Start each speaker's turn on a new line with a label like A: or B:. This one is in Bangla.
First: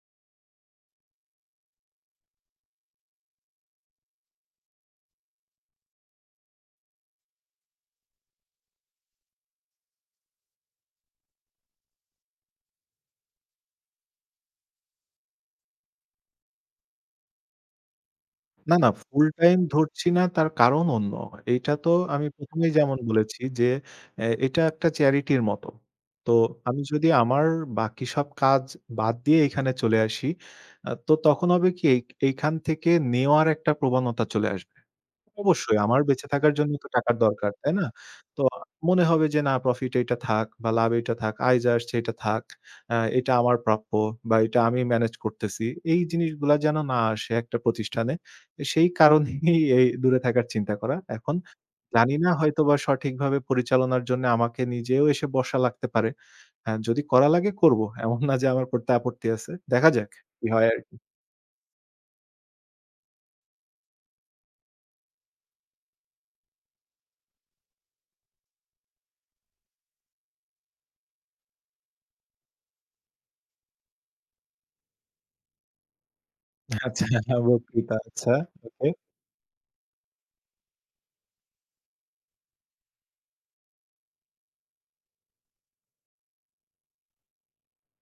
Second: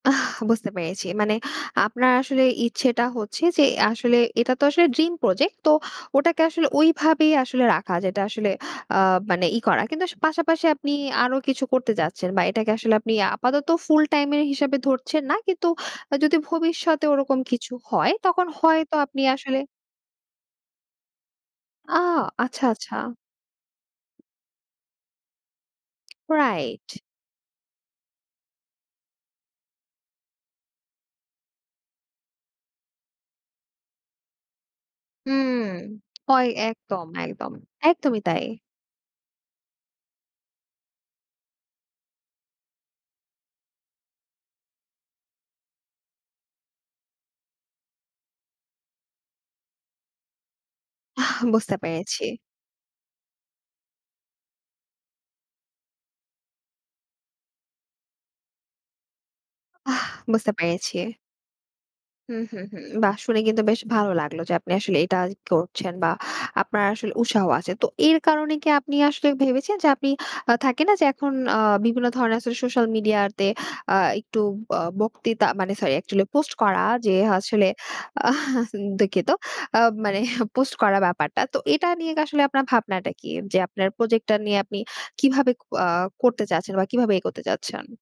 A: আহ, বুঝতে পেরেছি। মানে আপনার আসলে ইচ্ছেটা হচ্ছে যে, আসলে এটা তো আসলে dream project তো ওটাকে আসলে ওইভাবেই আসলে রাখা, যেটা আসলে আ মানে ই করা। কিন্তু আস পাশাপাশি আপনি আরো কিছু করতে যাচ্ছেন, বা এটাকে আসলে আপনি আপাতত ফুল টাইম এর হিসাবে ধরছেন না। কিন্তু যদি ভবিষ্যতে ওরকম কিছু হয়, তখন
B: না, না,
A: হয়তো আপনি
B: ফুল টাইম
A: আসলে
B: ধরছি না। তার কারণ অন্য। এইটা তো
A: আ
B: আমি ১ম,
A: আচ্ছা,
B: এই
A: আচ্ছা।
B: যেমন বলেছি যে, অ্যা এটা একটা charity র মত। তো আমি
A: রাইট।
B: যদি আমার বাকি সব কাজ বাদ দিয়ে এখানে চলে আসি, আ তো তখন হবে কি, এই, এইখান থেকে নেওয়ার একটা প্রবণতা চলে আসবে।
A: হুম,
B: অবশ্যই আমার বেঁচে
A: কয়
B: থাকার জন্য তো
A: একদম,
B: টাকার
A: একদম,
B: দরকার, তাই না?
A: একদমই
B: তো
A: তাই।
B: আ মনে হবে যে, না, প্রফিট এইটা থাক বা লাভটা থাক। আয় আসছে এটা থাক। অ্যা এটা আমার প্রাপ্য, বা এটা আমি মেনেজ করতেছি। এই জিনিসগুলা যেন না আসে একটা প্রতিষ্ঠানে। সেই কারণেই এই দূরে থাকার চিন্তা করা। এখন
A: আহ বুঝতে
B: জানি
A: পেরেছি।
B: না, হয়তোবা সঠিকভাবে পরিচালনার জন্যে আমাকে নিজেও এসে বসা লাগতে পারে। আ যদি করা লাগে, করব। এমন না যে, আমার আপত্তি আছে। দেখা
A: অহ
B: যাক কি
A: বুঝতে
B: হয় আরকি।
A: পেরেছি। হুম, হুম, হুম। বা শুনে কিন্তু বেশ ভালো লাগলো যে, আপনি আসলে এটা করছেন বা আপনার আসলে উৎসাহ আছে। তো এর কারণে কি আপনি আসলে ভেবেছেন যে, আপনি আ থাকে না, যে, এখন অ বিভিন্ন ধরনের সো সোশ্যাল মিডিয়াতে আ একটু ব বক্তৃতা মানে, সরি, actually পোস্ট করা,
B: আচ্ছা,
A: যে, আসলে।
B: রক্কিতা আচ্ছা।
A: আহ, সেন
B: ওকে।
A: দুঃখিত আ মানে পোস্ট করা ব্যাপারটা। তো এটা নিয়ে কি আসলে আপনার ভাবনাটা কি? যে, আপনার প্রজেক্টটা নিয়ে আপনি কিভাবে ক আ করতে চাচ্ছেন বা কিভাবে এগোতে চাচ্ছেন?